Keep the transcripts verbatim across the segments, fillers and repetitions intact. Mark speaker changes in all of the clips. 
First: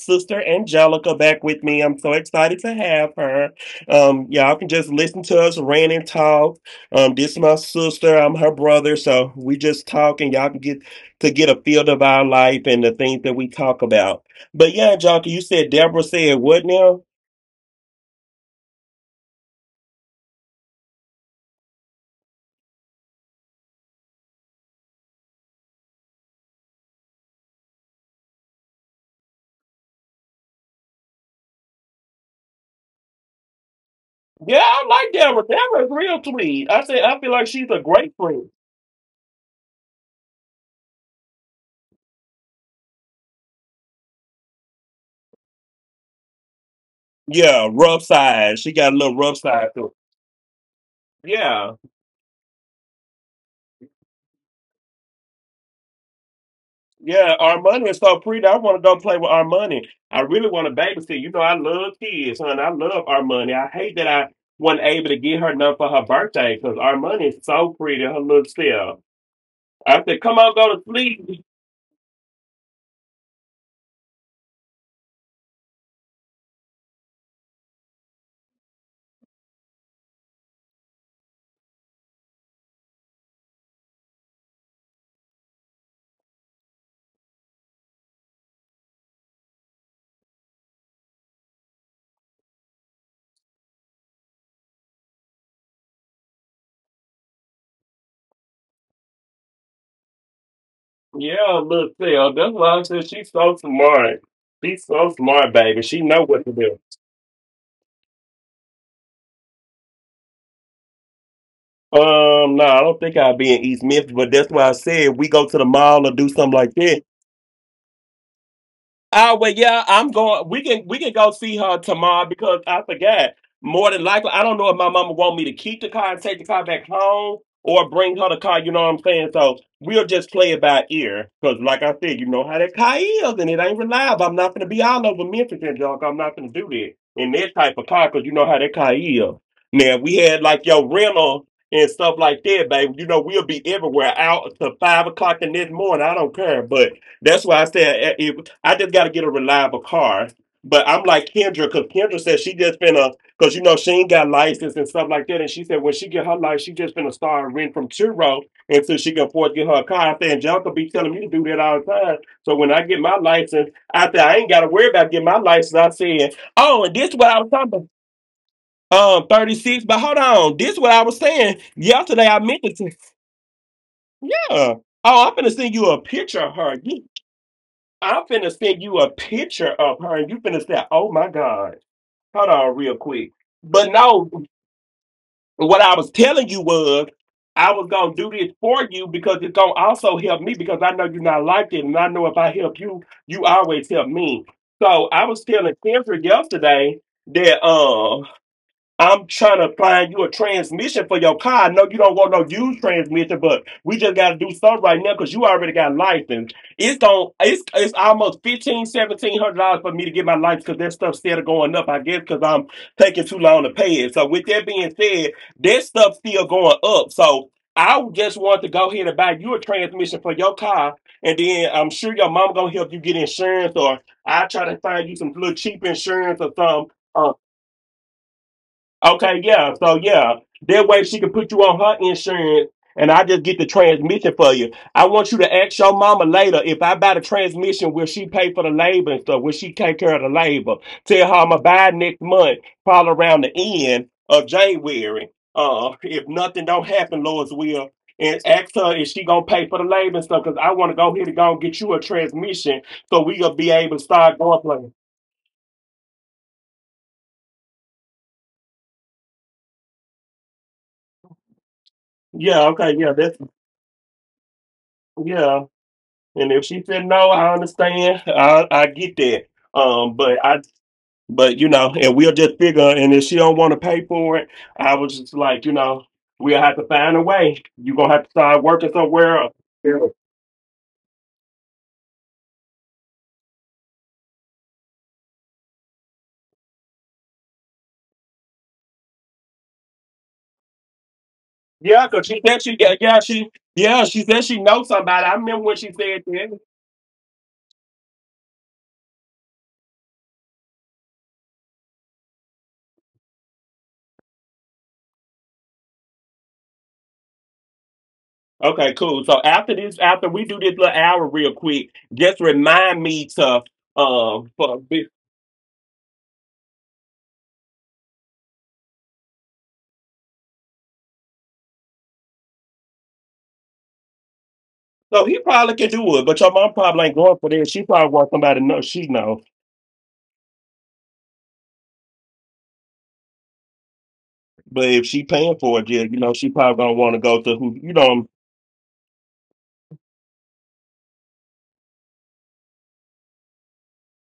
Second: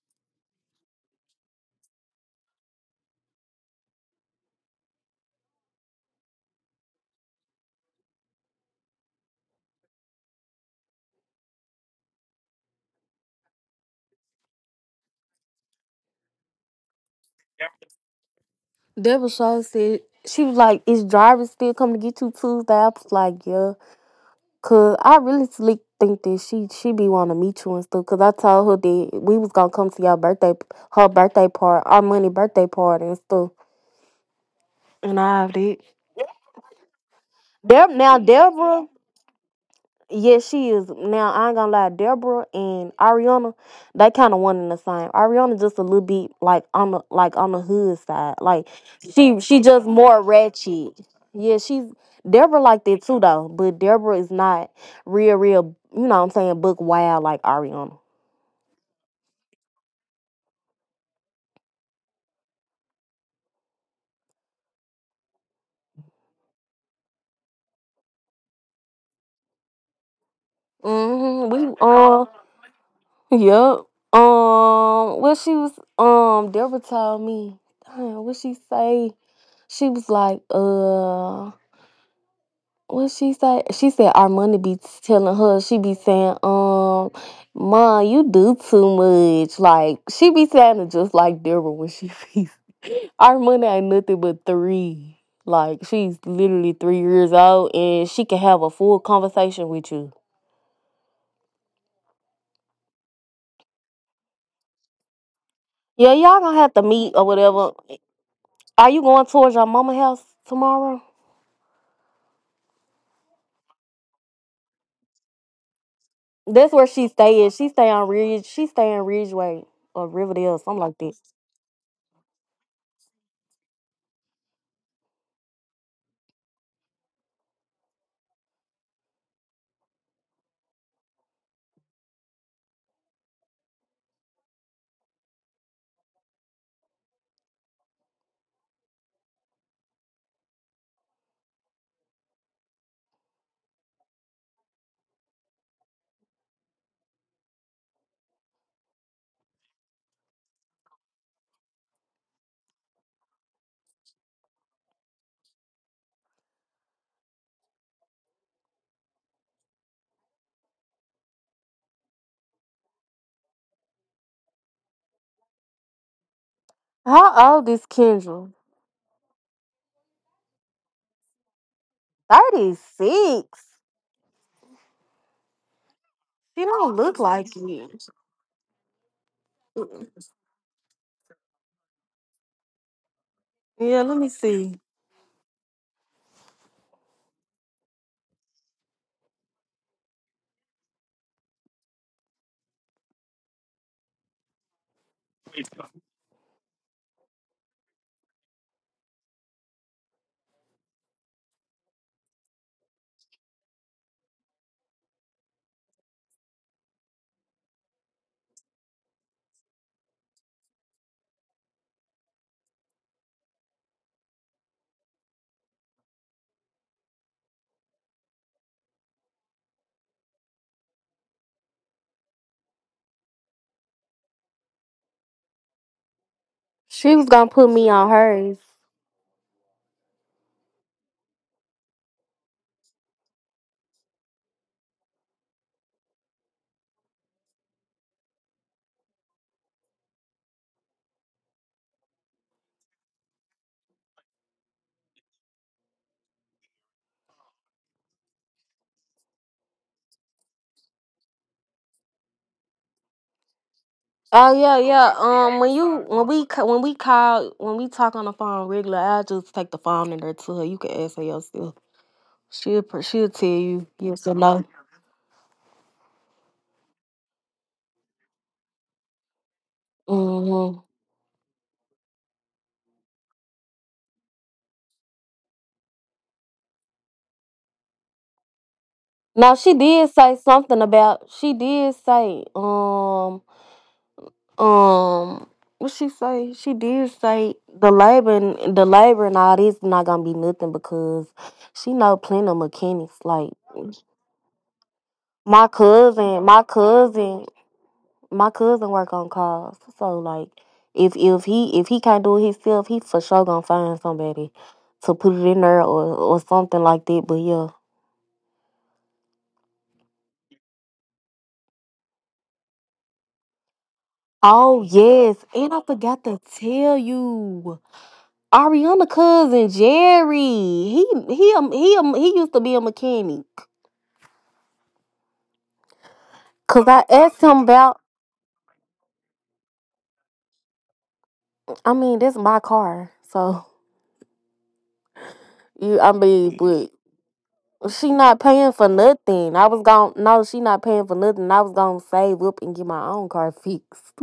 Speaker 1: sister Angelica back with me. I'm so excited to have her. Um, y'all can just listen to us rant and talk. Um, this is my sister. I'm her brother, so we just talk, and y'all can get to get a feel of our life and the things that we talk about. But yeah, Angelica, you said Deborah said what now?
Speaker 2: Yep. Deborah Shaw said she was like, "Is drivers still coming to get you Tuesday?" I was like, "Yeah," cause I really slick think that she she be want to meet you and stuff. Cause I told her that we was gonna come to your birthday, her birthday party, our money birthday party and stuff,
Speaker 1: Yeah, I like
Speaker 2: and
Speaker 1: Deborah.
Speaker 2: all of
Speaker 1: Deborah's
Speaker 2: that.
Speaker 1: real sweet. I said I feel like she's a
Speaker 2: Deb,
Speaker 1: great
Speaker 2: now
Speaker 1: friend.
Speaker 2: Deborah, yes, she is. Now I ain't gonna lie, Deborah and Ariana, they kind of one and the same. Ariana just a little bit like on the like on the
Speaker 1: Yeah, rough
Speaker 2: hood side,
Speaker 1: side. She
Speaker 2: like
Speaker 1: got a little rough
Speaker 2: she she
Speaker 1: side to her.
Speaker 2: just more ratchet. Yeah,
Speaker 1: Yeah.
Speaker 2: she's Deborah like that too though, but Deborah is not real real. You know what I'm saying? Book wild
Speaker 1: Yeah,
Speaker 2: like
Speaker 1: Armani is
Speaker 2: Ariana.
Speaker 1: so pretty. I want to go play with Armani. I really want to babysit. You know, I love kids, hon. I love Armani. I hate that I wasn't able to get her none for her birthday because Armani is so pretty, her little self. I said, come on, go to sleep.
Speaker 2: Mm-hmm. We um yep um what she was um Deborah told me. Damn, what she say? She was like uh. What she say? She said our money be telling her. She be saying, "Um, ma, you do too much." Like she be sounding just like Deborah when she be. Our money ain't nothing but three. Like she's literally three years old, and she can have a full conversation with you.
Speaker 1: Yeah, little self. That's why I said she's so smart. She's so smart, baby. She
Speaker 2: Yeah,
Speaker 1: know what
Speaker 2: y'all
Speaker 1: to
Speaker 2: gonna
Speaker 1: do.
Speaker 2: have to meet or whatever. Are you going towards your mama house tomorrow?
Speaker 1: Um, no, I don't think I'll be in East Memphis, but that's why I said we go to the mall or do something like
Speaker 2: That's where
Speaker 1: that.
Speaker 2: she stay at. She stay on Ridge. She stay in
Speaker 1: Oh well,
Speaker 2: Ridgeway
Speaker 1: yeah,
Speaker 2: or
Speaker 1: I'm going.
Speaker 2: Riverdale,
Speaker 1: We
Speaker 2: something
Speaker 1: can
Speaker 2: like
Speaker 1: we can
Speaker 2: that.
Speaker 1: go see her tomorrow because I forgot. More than likely, I don't know if my mama want me to keep the car and take the car back home or bring her the car. You know what I'm saying? So we'll just play it by ear because, like I said, you know how that car is and it ain't reliable. I'm not gonna be all over Memphis and junk. I'm not gonna do that in that type of car because you know how that car is. Now if we had like your rental and stuff like that, babe. You know we'll be everywhere out to five o'clock the next morning. I don't care, but that's why I said I just got to get a reliable car. But I'm like Kendra, because Kendra said she just been a, because you know she ain't got license and stuff like that. And she said when she get her license, she just been a star and rent from Churro until she can afford to get her a car. I said Angelica be telling me to do that all the time. So when I get my license, I said I ain't got to worry about getting my license. I said, oh, and this what I
Speaker 2: How
Speaker 1: was
Speaker 2: old
Speaker 1: talking
Speaker 2: is
Speaker 1: about.
Speaker 2: Kendra?
Speaker 1: Um, thirty-six, but hold on. This what I was saying yesterday. I mentioned, to-
Speaker 2: thirty-six.
Speaker 1: yeah. Oh, I'm gonna send you a picture of
Speaker 2: She
Speaker 1: her.
Speaker 2: don't look like you.
Speaker 1: I'm finna send you a picture of her
Speaker 2: Mm-mm.
Speaker 1: and you finna say, oh my God. Hold on real quick. But
Speaker 2: Yeah, let me
Speaker 1: no,
Speaker 2: see.
Speaker 1: what I was telling you was I was gonna do this for you because it's gonna also help me because I know you're not like it and I know if I help you, you always help me. So I was telling Kendra yesterday that um. I'm trying to find you a transmission for your car. I know you don't want no used transmission, but we just got to do something right now because you already got license. It's on. It's it's almost fifteen, seventeen hundred dollars for me to get my license because that stuff's still going up. I guess because I'm taking too long to pay it. So with that being said, that stuff's still going up. So I just want to go ahead and buy you a transmission for your car, and then I'm sure your mom gonna help you get insurance, or I try to find you some little cheap insurance or something.
Speaker 2: She was gonna put me on hers.
Speaker 1: Okay, yeah. So yeah, that way she can put you on her insurance, and I just get the transmission for you. I want you to ask your mama later if I buy the transmission, will she pay for the labor and stuff? Will she take care of the labor? Tell her I'ma buy next month, probably around the end of January. Uh, if nothing don't happen, Lord's will. And ask her if she gonna pay for the labor and stuff, cause I want to go here to go and get you a transmission, so we gonna be able to
Speaker 2: Oh
Speaker 1: start going.
Speaker 2: yeah,
Speaker 1: Play.
Speaker 2: yeah. Um, when you when we ca- when we call when we talk on the phone regular, I just take the phone in there to her. You can ask her yourself.
Speaker 1: Yeah,
Speaker 2: She'll pr-
Speaker 1: okay, yeah,
Speaker 2: she'll tell
Speaker 1: that's
Speaker 2: you yes or no.
Speaker 1: yeah. And if she said no, I understand. I I get that. Um, but I
Speaker 2: Mm-hmm.
Speaker 1: but you know, and we'll just figure. And if she don't want to pay for it, I was just like, you know, we'll have to find a way. You gonna have to start working somewhere.
Speaker 2: Now
Speaker 1: Else.
Speaker 2: she
Speaker 1: Yeah,
Speaker 2: did say something about she did say um Um, what she say? She did say the labor and the labor and all this not gonna be nothing because
Speaker 1: yeah,
Speaker 2: she
Speaker 1: cause
Speaker 2: know
Speaker 1: she said
Speaker 2: plenty
Speaker 1: she
Speaker 2: of
Speaker 1: got yeah
Speaker 2: mechanics.
Speaker 1: she
Speaker 2: Like
Speaker 1: yeah she said she knows somebody. I remember when she
Speaker 2: my
Speaker 1: said that.
Speaker 2: cousin, my cousin, my cousin work on cars. So like, if if he if he can't do it himself, he for sure gonna find somebody to put it in there or or something like that. But yeah.
Speaker 1: Okay, cool. So after this, after we do this little hour real quick, just remind me to um for
Speaker 2: Oh yes, and I forgot to tell you. Ariana cousin Jerry. He he um, he um, he used to be a mechanic.
Speaker 1: so he probably can do it, but your mom probably
Speaker 2: Cause
Speaker 1: ain't
Speaker 2: I
Speaker 1: going for
Speaker 2: asked
Speaker 1: that. She
Speaker 2: him
Speaker 1: probably
Speaker 2: about.
Speaker 1: wants somebody to know she know.
Speaker 2: I mean, that's my car, so
Speaker 1: But if she paying for it,
Speaker 2: you.
Speaker 1: yeah,
Speaker 2: I
Speaker 1: you know, she
Speaker 2: mean,
Speaker 1: probably
Speaker 2: but
Speaker 1: gonna want to go to who, you know,
Speaker 2: she
Speaker 1: what I'm—
Speaker 2: not paying for nothing. I was going to No, she not paying for nothing. I was gonna save up and get my own car fixed.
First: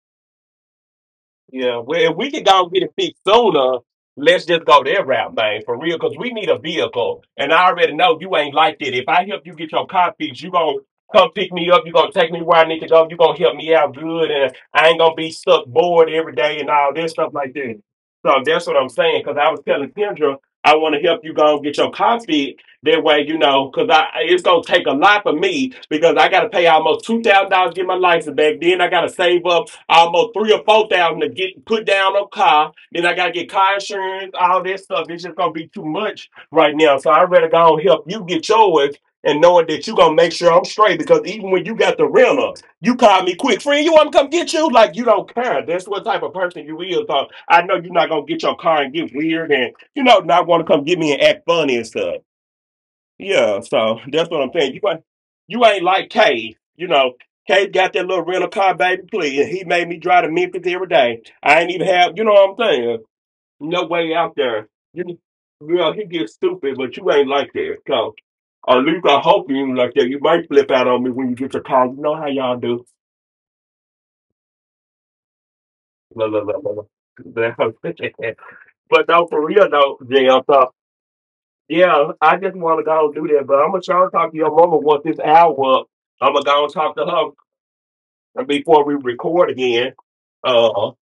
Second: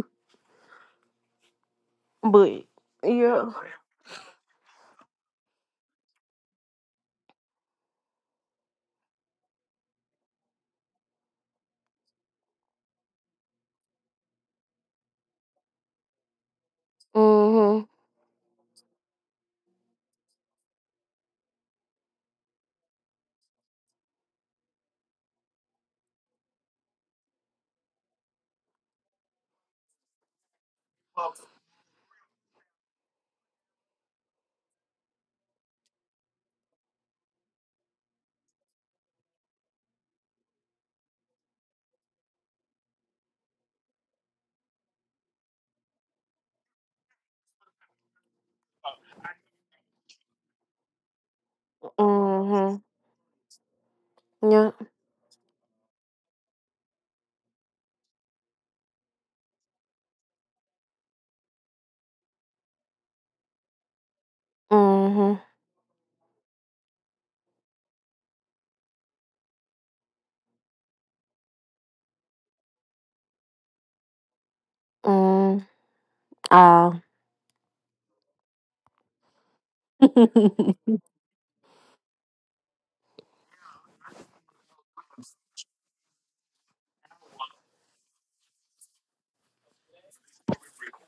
Speaker 1: Yeah, well, if we could
Speaker 2: But
Speaker 1: go get it fixed
Speaker 2: yeah.
Speaker 1: sooner, let's just go that route, man, for real, because we need a vehicle. And I already know you ain't like that. If I help you get your car fixed, you gonna come pick me up, you gonna take me where I need to go, you gonna help me out good, and I ain't gonna be stuck bored every day and all this stuff like that.
Speaker 2: Mhm.
Speaker 1: So that's what I'm saying, because I was telling Kendra, I want to help you go and get your car fixed. That way, you know, because I it's gonna take a lot for me because I gotta pay almost two thousand dollars to get my license back. Then I gotta save up almost three or four thousand to get put down a car. Then I gotta get car insurance, all that stuff. It's just gonna be too much right now. So I'd rather go and help you get yours and knowing that you gonna make sure I'm straight because even when you got the rental, you call me quick, friend, you wanna come get you? Like you don't care. That's what type of person you is. So I know you're not gonna get your car and get weird and you know not wanna come get me and act funny and stuff.
Speaker 2: Mhm.
Speaker 1: Yeah, so that's what I'm
Speaker 2: Yeah.
Speaker 1: saying. You ain't you ain't like Cade. You know, Cade got that little rental car, baby, please. He made me drive to Memphis every day. I ain't even have you know what I'm saying? No way out there. You
Speaker 2: Mhm.
Speaker 1: girl, he gets stupid, but you ain't like that. So at least I hope you ain't like that. You might flip out on me when you get your car. You know how y'all do.
Speaker 2: Mm.
Speaker 1: La, la, la, la, la.
Speaker 2: Ah.
Speaker 1: But no, for real though, Jim. So yeah, I just wanna go and do that. But I'm gonna try to talk to your mama once this hour up. I'm gonna go and talk to her before we record again, uh,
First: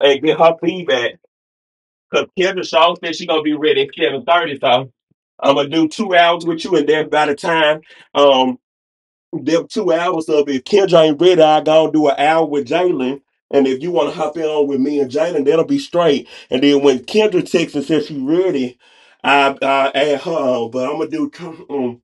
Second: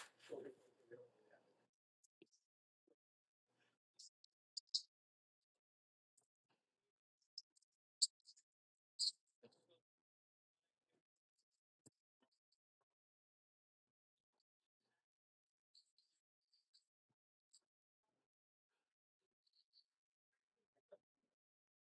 Speaker 1: and get her feedback. Cause Kevin Shaw said she gonna be ready at Kevin, so I'm gonna do two hours with you, and then by the time um them two hours of if Kendra ain't ready, I gonna do an hour with Jalen. And if you wanna hop in on with me and Jalen, that'll be straight. And then when Kendra texts and says she's ready, I I add her on. But I'm gonna do.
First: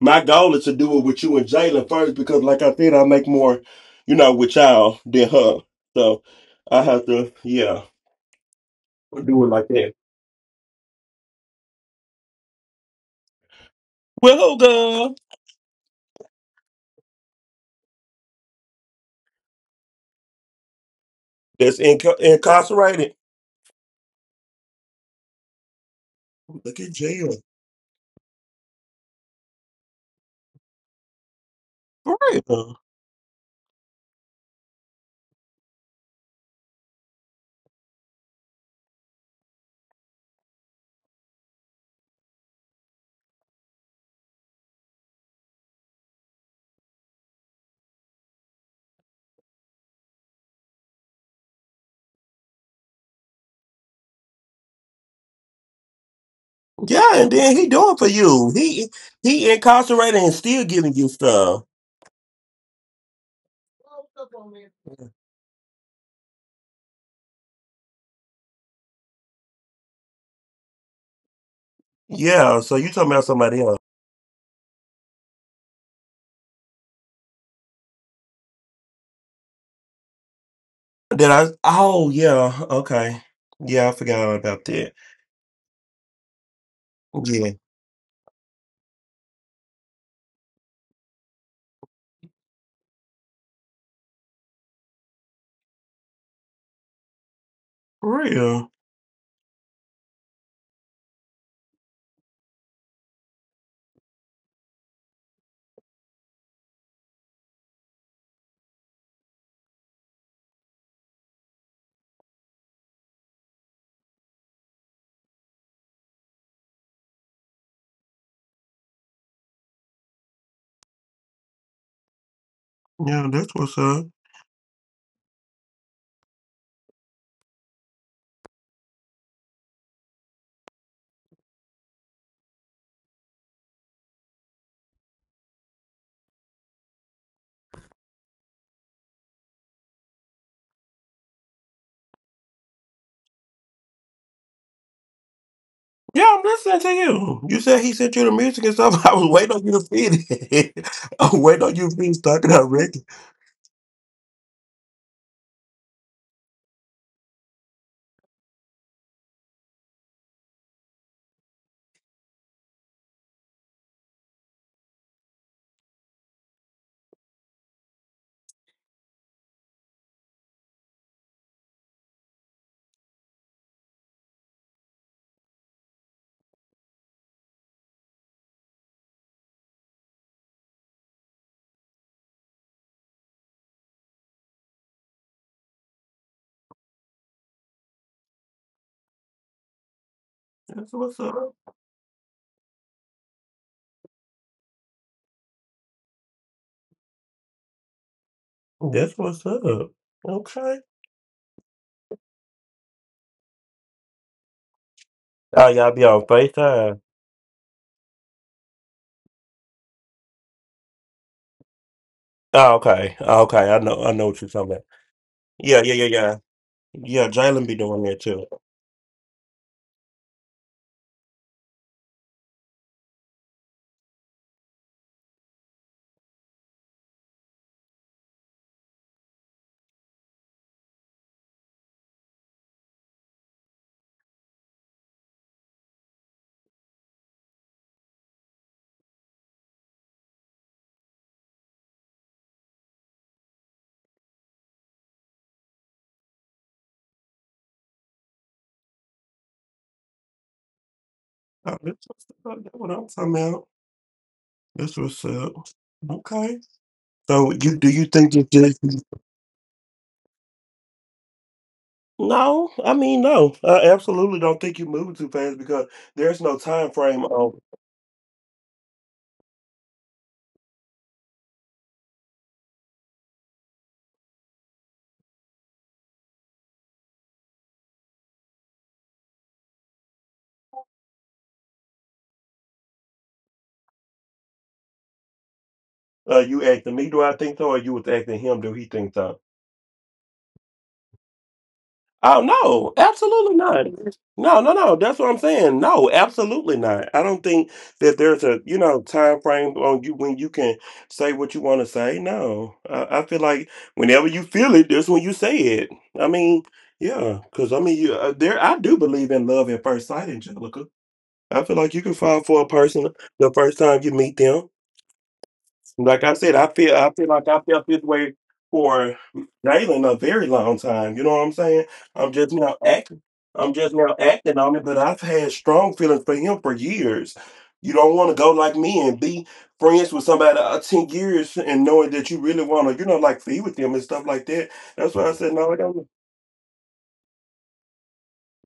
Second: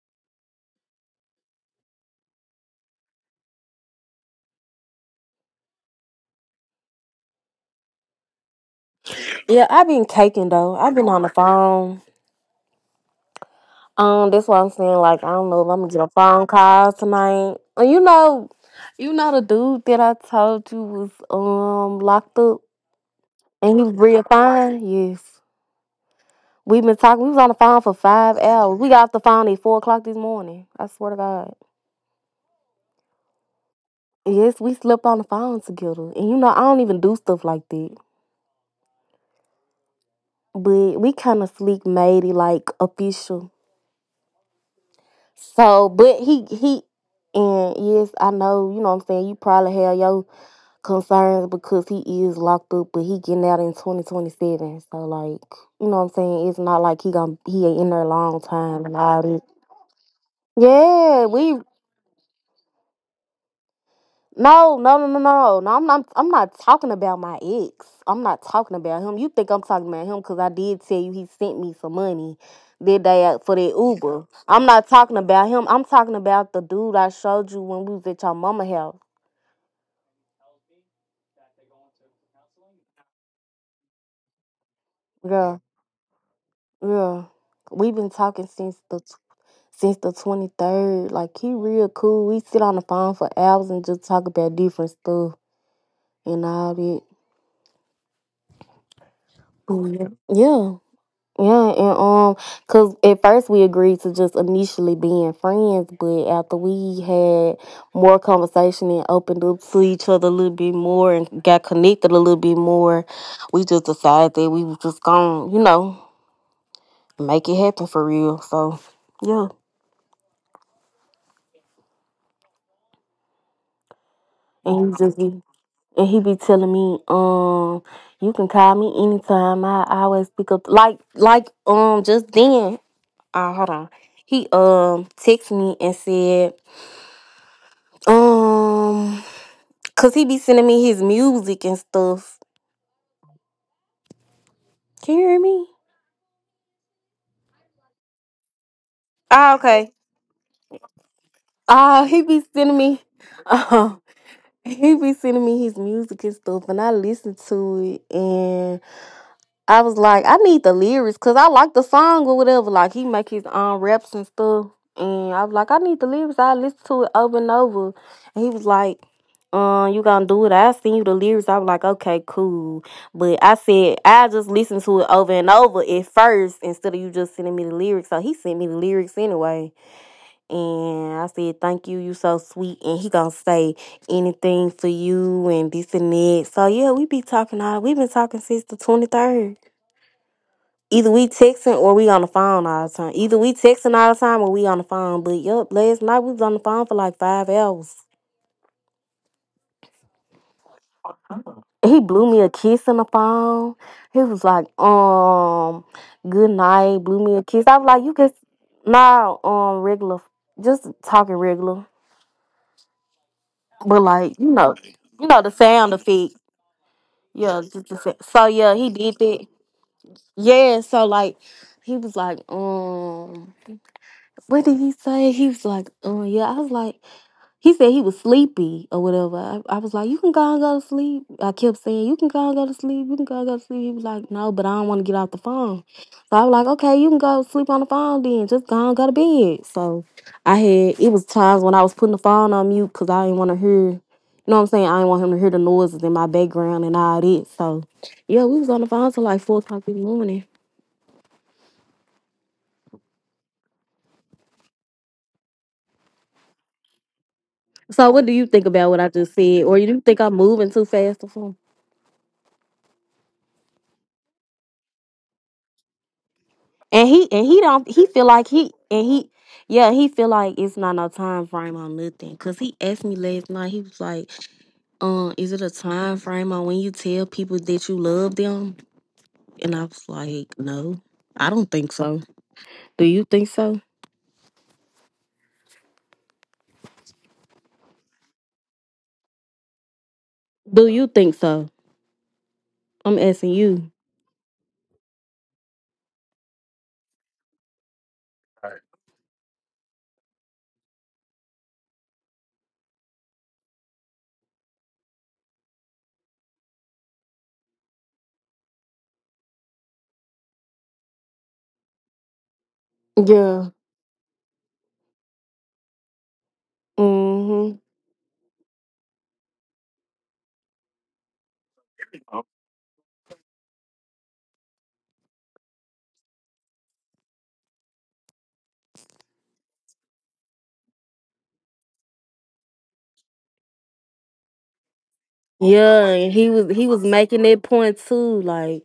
Speaker 1: My goal is to do it with you and Jalen first because, like I said, I make more, you know, with y'all than her. So I have to, yeah, do it like
Speaker 2: Yeah, I've
Speaker 1: that.
Speaker 2: been caking though. I've been on the phone. Um,
Speaker 1: Well,
Speaker 2: that's
Speaker 1: who,
Speaker 2: why I'm saying.
Speaker 1: girl?
Speaker 2: Like, I don't know if I'm gonna get a phone call tonight. Uh, You know, you know the dude that I told you was
Speaker 1: That's
Speaker 2: um
Speaker 1: inca-
Speaker 2: locked up
Speaker 1: incarcerated.
Speaker 2: and he was real fine. Yes,
Speaker 1: Look
Speaker 2: we
Speaker 1: at
Speaker 2: been talking.
Speaker 1: jail.
Speaker 2: We was on the phone for five hours. We got off the phone at four o'clock this morning. I swear to God.
Speaker 1: For real.
Speaker 2: Yes, we slept on the phone together, and you know I don't even do stuff like that. But we kind of sleep matey like official. So, but he he, and yes, I know. You know what I'm saying. You probably have your concerned because he is locked up, but he getting out in twenty twenty seven. So like, you know what I'm saying? It's not like he
Speaker 1: Yeah, and
Speaker 2: gonna
Speaker 1: then
Speaker 2: he
Speaker 1: he
Speaker 2: ain't in
Speaker 1: doing
Speaker 2: there a
Speaker 1: for
Speaker 2: long
Speaker 1: you.
Speaker 2: time
Speaker 1: He
Speaker 2: and all this.
Speaker 1: he incarcerated and still giving you
Speaker 2: Yeah, we
Speaker 1: stuff.
Speaker 2: no, no, no, no, no, no. I'm not. I'm not talking about my ex. I'm not talking about him. You think I'm talking about him because I did tell you he sent me some money
Speaker 1: Yeah, so you
Speaker 2: that
Speaker 1: talking about
Speaker 2: day out for
Speaker 1: somebody
Speaker 2: that
Speaker 1: else.
Speaker 2: Uber. I'm not talking about him. I'm talking about the dude I showed you when we was at your mama house.
Speaker 1: Did I? Oh, yeah. Okay. Yeah, I forgot all about that.
Speaker 2: Yeah, yeah.
Speaker 1: Yeah.
Speaker 2: We've been talking since the since the twenty-third. Like, he real cool. We sit on the phone for hours and just talk about different stuff and all that.
Speaker 1: For real.
Speaker 2: Mhm. Yeah. Yeah, and um, cause at first we agreed to just initially being friends, but after we had more conversation and opened up to each other a little bit more and got connected a little bit more, we just decided that we was just gonna, you know, make it happen for real. So yeah,
Speaker 1: Yeah, that's what's up.
Speaker 2: and he just and he be telling me, um, you can call me anytime. I, I always pick up like like um just then. Uh, hold on. He um texted me and said, um, cause he be sending me his music and stuff. Can you hear me?
Speaker 1: Yeah, I'm listening to you. You said he sent you the music and stuff. I was waiting
Speaker 2: Ah,
Speaker 1: on you to
Speaker 2: okay.
Speaker 1: feed it. I was waiting on you to
Speaker 2: Ah,
Speaker 1: finish
Speaker 2: he be
Speaker 1: talking about
Speaker 2: sending me
Speaker 1: Ricky.
Speaker 2: uh, he be sending me his music and stuff and I listen to it and. I was like, I need the lyrics because I like the song or whatever. Like he make his own raps and stuff, and I was like, I need the lyrics. I listen to it over and over, and he was like, "Um, you gonna do it? I send you the lyrics." I was like, "Okay, cool," but I said I just listen to it over and over at first instead of you just sending me the lyrics. So he sent me the lyrics anyway, and I said, "Thank you, you so sweet." And he gonna say anything for you and this and that. So yeah, we be talking all. We been talking since the twenty third.
Speaker 1: That's what's
Speaker 2: Either we
Speaker 1: up.
Speaker 2: texting or we on the phone all the time. Either we texting all the time or we on the phone. But yep, last night we was on the phone for like five hours.
Speaker 1: That's what's up. Okay.
Speaker 2: He blew me a kiss on the phone. He was like,
Speaker 1: Oh,
Speaker 2: um,
Speaker 1: y'all be on
Speaker 2: good
Speaker 1: FaceTime.
Speaker 2: night, blew me a kiss. I was like, you can Nah, um, regular just talking regular.
Speaker 1: Oh, okay. Oh, okay. I know
Speaker 2: But
Speaker 1: I know what
Speaker 2: like,
Speaker 1: you're
Speaker 2: you
Speaker 1: talking
Speaker 2: know,
Speaker 1: about.
Speaker 2: you know the
Speaker 1: Yeah, yeah,
Speaker 2: sound
Speaker 1: yeah, yeah.
Speaker 2: effect.
Speaker 1: Yeah, Jalen
Speaker 2: Yeah,
Speaker 1: be
Speaker 2: just
Speaker 1: doing
Speaker 2: the
Speaker 1: that
Speaker 2: sa-
Speaker 1: too.
Speaker 2: so yeah, he did that. Yeah, so like he was like, um, what did he say? He was like, um, yeah. I was like, he said he was sleepy or whatever. I, I was like, you can go and go to sleep. I kept saying, you can go and go to sleep. You can go and go to sleep. He was like, no, but I don't want to get off the phone. So I was like, okay, you can go sleep on the phone then. Just go and go to bed. So I had, it was times when I was putting the phone on mute because I didn't want to hear, you know what I'm saying? I didn't want him to hear the noises in my background and all that. So yeah, we was on the phone till like four o'clock in the morning.
Speaker 1: Oh, that's what's up. That's what I'm talking about. That's what's up. Okay. So you do you
Speaker 2: So what
Speaker 1: think
Speaker 2: do
Speaker 1: it's
Speaker 2: you think
Speaker 1: just—
Speaker 2: about what I just said? Or you do think I'm moving too fast or something?
Speaker 1: No, I mean no. I absolutely don't think you moving too fast because there's no time
Speaker 2: And
Speaker 1: frame
Speaker 2: he and
Speaker 1: on—
Speaker 2: he don't he feel like he and he yeah, he feel like it's not no time frame on nothing. Cause he asked me last night. He was like, "Um, is it a time frame on when you tell people that you love them?" And I was like, "No, I don't think so. Do you think so?
Speaker 1: Uh, you asking me, do I think so, or you was asking him, do he think so?
Speaker 2: Do you think so?
Speaker 1: Oh no,
Speaker 2: I'm asking
Speaker 1: absolutely not.
Speaker 2: you."
Speaker 1: No, no, no. That's what I'm saying. No, absolutely not. I don't think that there's a you know time frame on you when you can say what you want to say. No, I, I feel like whenever you feel it, that's when you say it. I mean, yeah, because I mean, you, uh, there I do believe in love at first sight, Angelica. I feel like you can fall for a person
Speaker 2: Yeah.
Speaker 1: the first time you meet them. Like I said, I feel I feel like
Speaker 2: Mhm.
Speaker 1: I felt this way for Jalen a very long time. You know what I'm saying? I'm just now acting. I'm just now acting on it, but I've had strong feelings for him for years. You don't want to go like me and be friends with somebody uh, ten years and knowing that you really want to, you know, like be with them and stuff like that. That's why I said no. I
Speaker 2: Yeah,
Speaker 1: don't.
Speaker 2: and he was he was making that point too. Like,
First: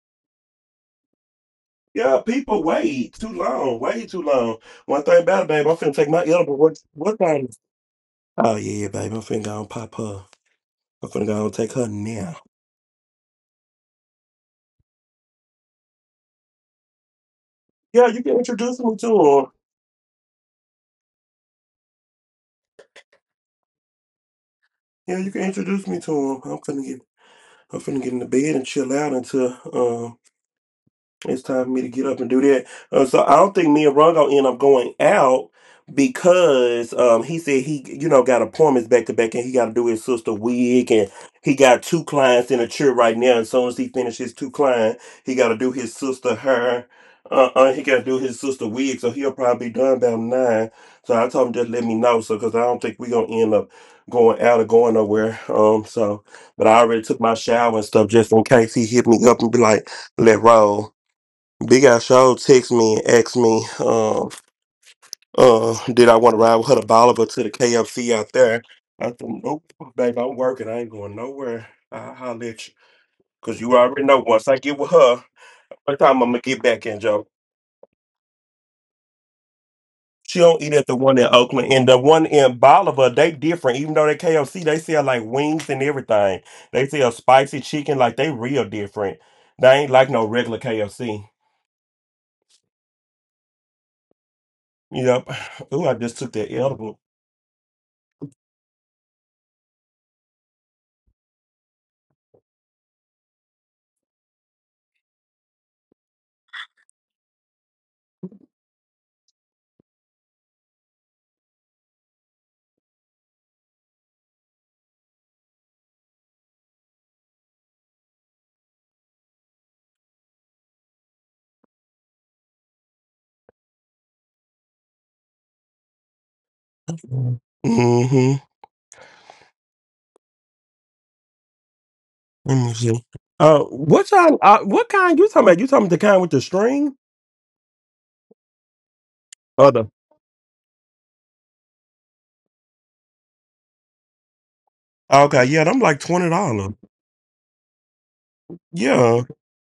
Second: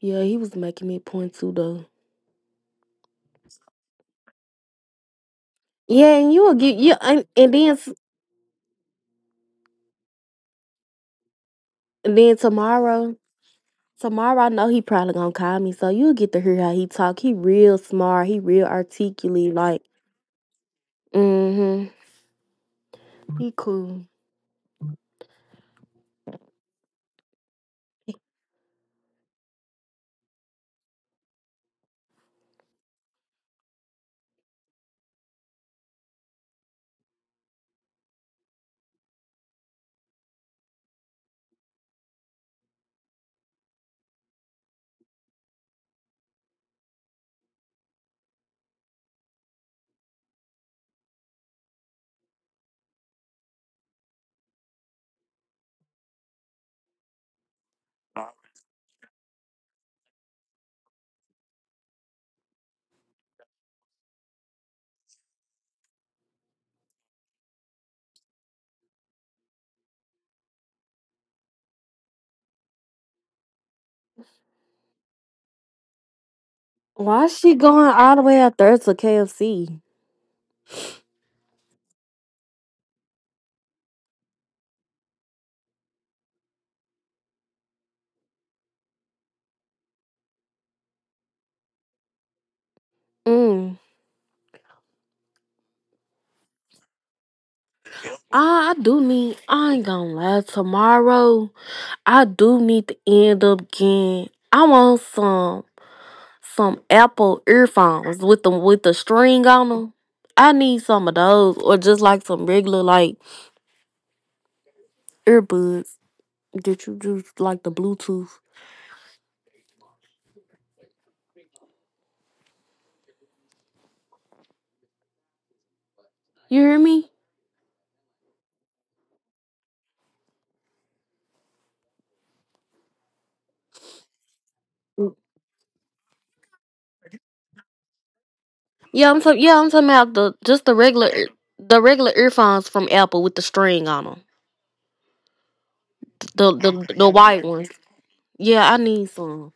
Speaker 2: yeah, he was making that point too though.
Speaker 1: Yeah, people wait too long, way too long. One thing about it, babe, I'm finna take my
Speaker 2: Yeah,
Speaker 1: edible.
Speaker 2: and you will
Speaker 1: What
Speaker 2: get
Speaker 1: what
Speaker 2: yeah, and,
Speaker 1: time?
Speaker 2: and then s-
Speaker 1: Oh yeah, babe, I'm finna go and pop her. I'm finna go and take her now.
Speaker 2: and then tomorrow. Tomorrow, I know he probably gonna call me, so you'll get to hear how he talk. He real
Speaker 1: Yeah, you
Speaker 2: smart. He
Speaker 1: can
Speaker 2: real
Speaker 1: introduce me to him.
Speaker 2: articulate. Like, mm-hmm. He cool.
Speaker 1: Yeah, you can introduce me to him. I'm finna get I'm finna get in the bed and chill out until um it's time for me to get up and do that. Uh, so I don't think me and Ron gonna end up going out because um, he said he, you know, got appointments back to back, and he got to do his sister wig, and he got two clients in a chair right now. And as soon as he finishes two clients, he got to do his sister hair. Uh, uh, he got to do his sister wig, so he'll probably be done about nine. So I told him just let me know, so because I don't think we gonna end up going out or going nowhere. Um, so but I already took my shower and stuff just in case he hit me up and be like, "Let roll." Big Al Show text me and asked me, um, uh, did I want to ride with her to Bolivar to the K F C out there? I said, nope, babe, I'm working. I ain't going nowhere. I'll holler at you. Because you already know once I get with her, what time I'm going to get back in, Joe.
Speaker 2: Why she going all the way out there to K F C?
Speaker 1: She don't eat at the one in Oakland. And the one in Bolivar, they different. Even though they K F C, they sell like wings and everything. They sell spicy chicken. Like, they real different. They ain't like no regular K F C.
Speaker 2: Mm.
Speaker 1: Yep. Ooh, I just took that edible.
Speaker 2: I, I do need, I ain't gonna lie, tomorrow, I do need to end up getting, I want some, some Apple earphones with the, with the string on them. I need some of those, or just like some regular, like, earbuds that you just, like the Bluetooth. You hear me?
Speaker 1: Hmm. Let me see. Uh, what kind? Uh, what kind you talking about? You talking about the kind with the string?
Speaker 2: Yeah, I'm talking.
Speaker 1: Or
Speaker 2: Yeah,
Speaker 1: the
Speaker 2: I'm talking about the just the regular, the regular earphones from Apple with the string on them,
Speaker 1: Okay, yeah, them like twenty
Speaker 2: the
Speaker 1: dollars.
Speaker 2: the the white ones. Yeah, I
Speaker 1: Yeah,
Speaker 2: need some.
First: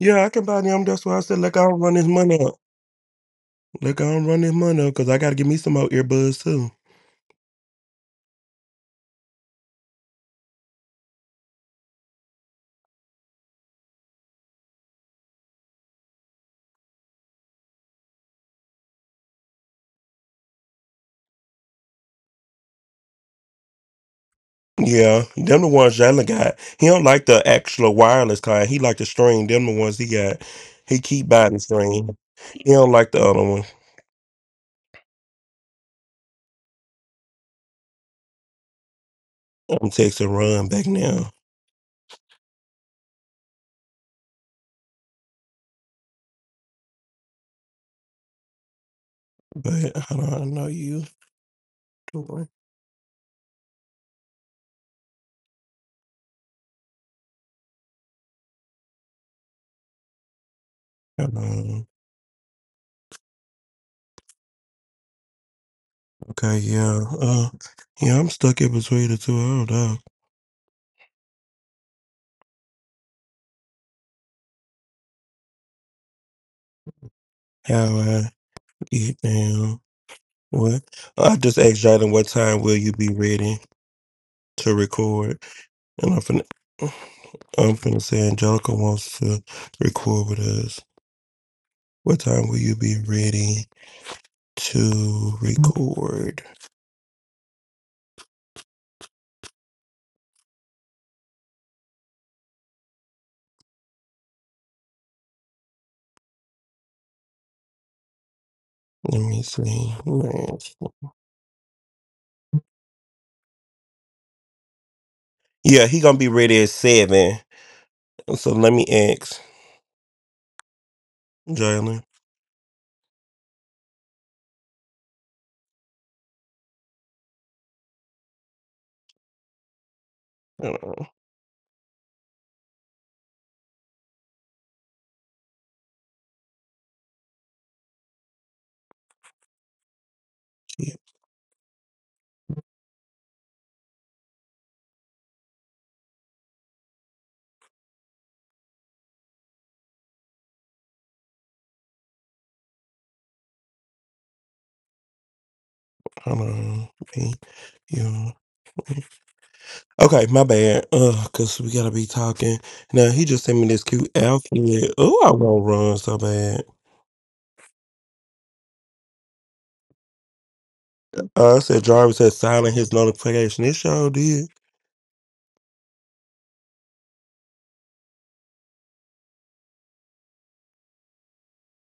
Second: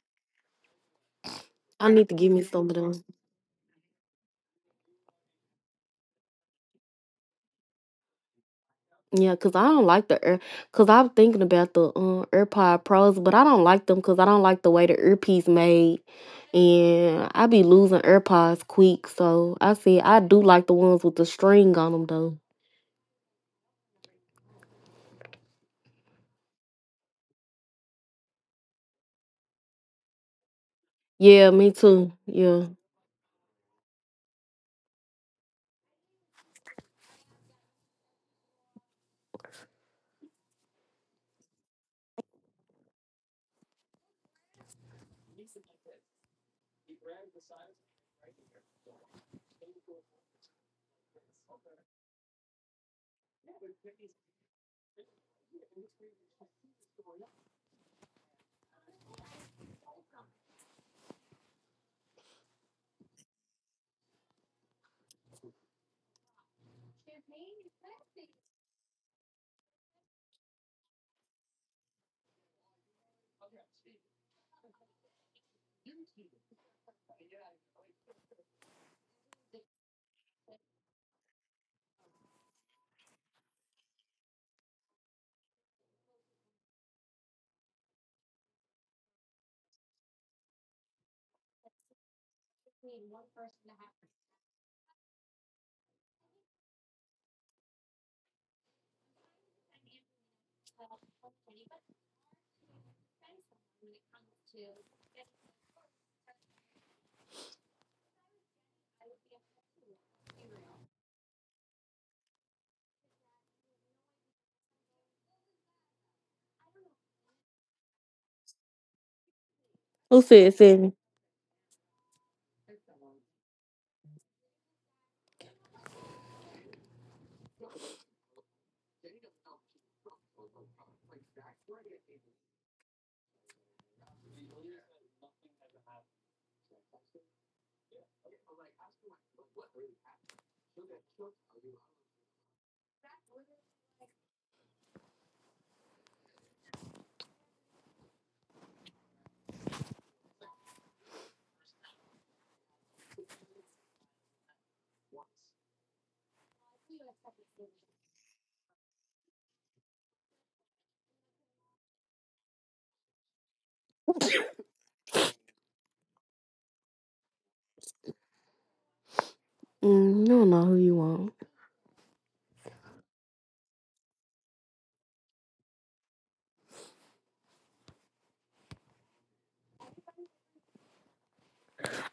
Speaker 1: yeah, I can buy them. That's why I said, like, I don't
Speaker 2: I
Speaker 1: run this
Speaker 2: need to give
Speaker 1: money
Speaker 2: me
Speaker 1: up.
Speaker 2: some of them.
Speaker 1: Like, I don't run this money up because I gotta give me some more earbuds too.
Speaker 2: Yeah, cause I don't like the ear. Cause I'm thinking about the um, AirPod Pros, but I don't like them cause I don't like the way the earpiece made, and I be losing AirPods quick. So I said I do like the ones with the string on them though.
Speaker 1: Yeah, them the ones Jalen got. He don't like the actual wireless kind. He like the string. Them the ones he got. He keep
Speaker 2: Yeah,
Speaker 1: buying the
Speaker 2: me too.
Speaker 1: string. He
Speaker 2: Yeah.
Speaker 1: don't like the other one. I'm texting Run back now, but I don't know you. Hold on. Okay, yeah. Uh, yeah, I'm stuck in between the two. I don't know how I get down. What? I just asked Jalen, what time will you be ready to record? And I'm finna, I'm finna say Angelica wants to record with us. What time will you be ready to record? Let me see. Yeah, he gonna be ready at seven. So let me ask
Speaker 2: Who said seven?
Speaker 1: Jalen. Hold on. Hold on. P U. Okay, my bad. Uh, cause we gotta be talking. Now he just sent me this cute outfit. Oh, I want to run so bad.
Speaker 2: Mm, you don't know who you want.
Speaker 1: Uh, I said Jarvis had silent his notification. It sure did.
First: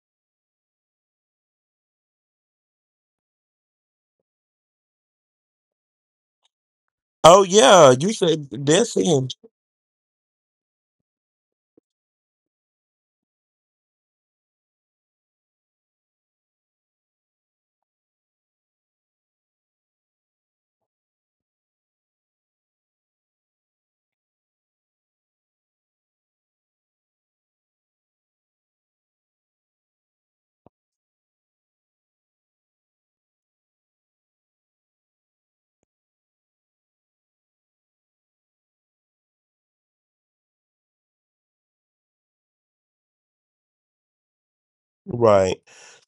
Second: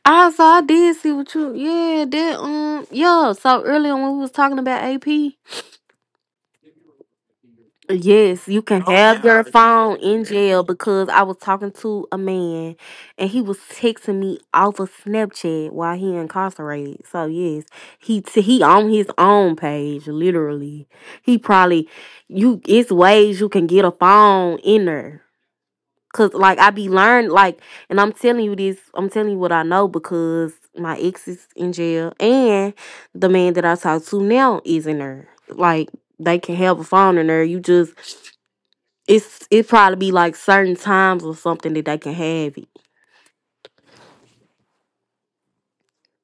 Speaker 2: I so I did see what you yeah that um yeah so earlier when we was talking about A P,
Speaker 1: Oh yeah, you
Speaker 2: yes,
Speaker 1: said
Speaker 2: you can
Speaker 1: that's
Speaker 2: have
Speaker 1: him.
Speaker 2: your phone in jail because I was talking to a man and he was texting me off of Snapchat while he incarcerated. So yes, he t- he on his own page literally. He probably— you it's ways you can get a phone in there. Cause like I be learned like, and I'm telling you this, I'm telling you what I know because my ex is in jail, and the man that I talk to now is in there. Like they can have a phone in there. You just, it's it probably be like certain times or something that they can have it.
Speaker 1: Right.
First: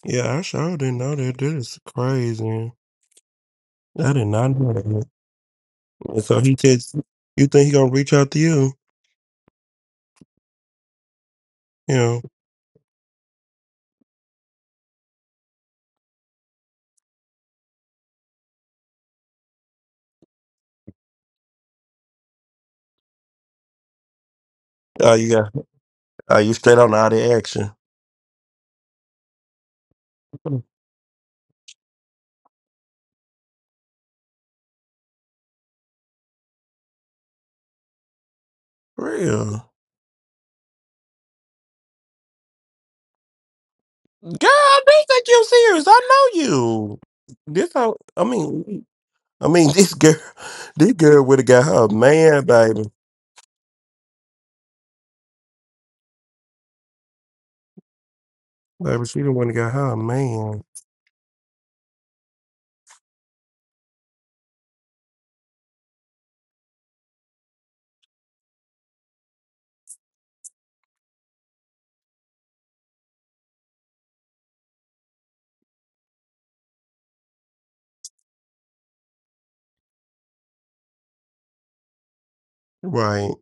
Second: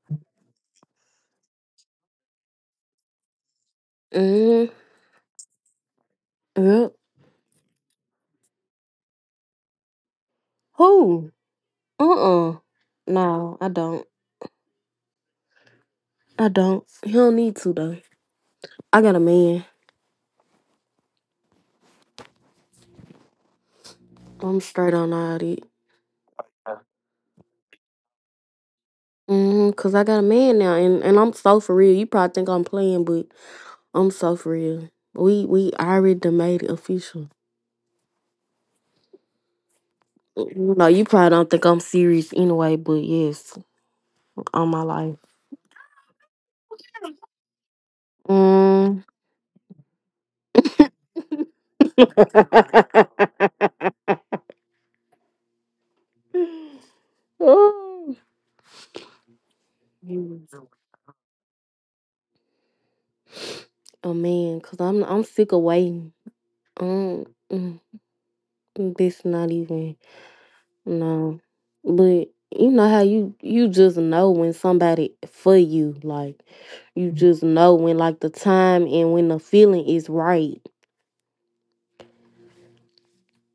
Speaker 1: Yeah, I sure didn't know that. That is crazy. I did not know
Speaker 2: Mm-hmm.
Speaker 1: that. And so he
Speaker 2: Yep.
Speaker 1: just, you think he gonna reach out to you?
Speaker 2: Who? Uh.
Speaker 1: Yeah.
Speaker 2: uh No, I don't. I don't. He don't need to though. I got a man. I'm straight
Speaker 1: Oh,
Speaker 2: on
Speaker 1: you
Speaker 2: all
Speaker 1: got.
Speaker 2: that.
Speaker 1: Are you straight on out of action?
Speaker 2: Mm-hmm. Cause I got a
Speaker 1: For
Speaker 2: man now, and and I'm so for real. You probably think I'm playing, but. I'm so for real. We we already done made it official.
Speaker 1: real. Girl,
Speaker 2: You know, you probably don't think I'm serious anyway, but yes, on my
Speaker 1: they
Speaker 2: life.
Speaker 1: think you serious. I know you. This how I mean.
Speaker 2: Mm,
Speaker 1: I mean, this girl, this girl would have got her a man, baby.
Speaker 2: Ooh.
Speaker 1: Baby, she done would have got her a man.
Speaker 2: You Man, cause I'm I'm sick of waiting. Um, mm, mm, this not even— no, but you know how you you just know when somebody for you, like you just know when like the time and when the feeling is right.
Speaker 1: Right.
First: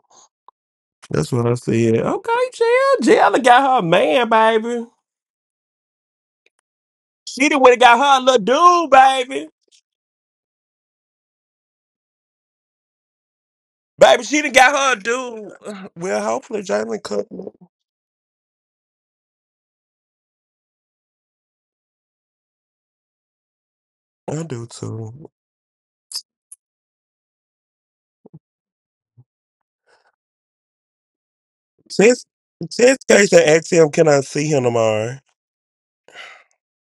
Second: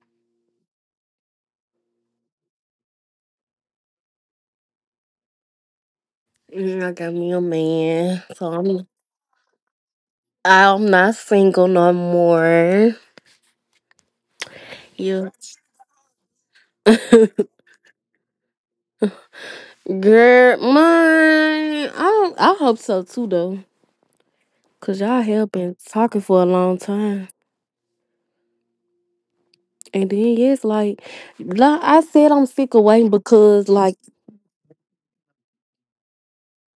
Speaker 1: That's what I said. Okay, Jill. Jill done got her a man, baby.
Speaker 2: Mm, I got me a
Speaker 1: She done would have got
Speaker 2: man,
Speaker 1: her a
Speaker 2: so
Speaker 1: little
Speaker 2: I'm
Speaker 1: dude, baby.
Speaker 2: I'm not single no more.
Speaker 1: Baby, she done got her a
Speaker 2: You,
Speaker 1: dude. Well, hopefully Jalen cook.
Speaker 2: girl, mine. I don't, I hope so too though,
Speaker 1: I do
Speaker 2: cause y'all
Speaker 1: too.
Speaker 2: have been talking for a long time, and then yes, like, like I
Speaker 1: Since
Speaker 2: said, I'm sick
Speaker 1: since
Speaker 2: of waiting
Speaker 1: Casey asked
Speaker 2: because
Speaker 1: him, can
Speaker 2: like
Speaker 1: I see him tomorrow?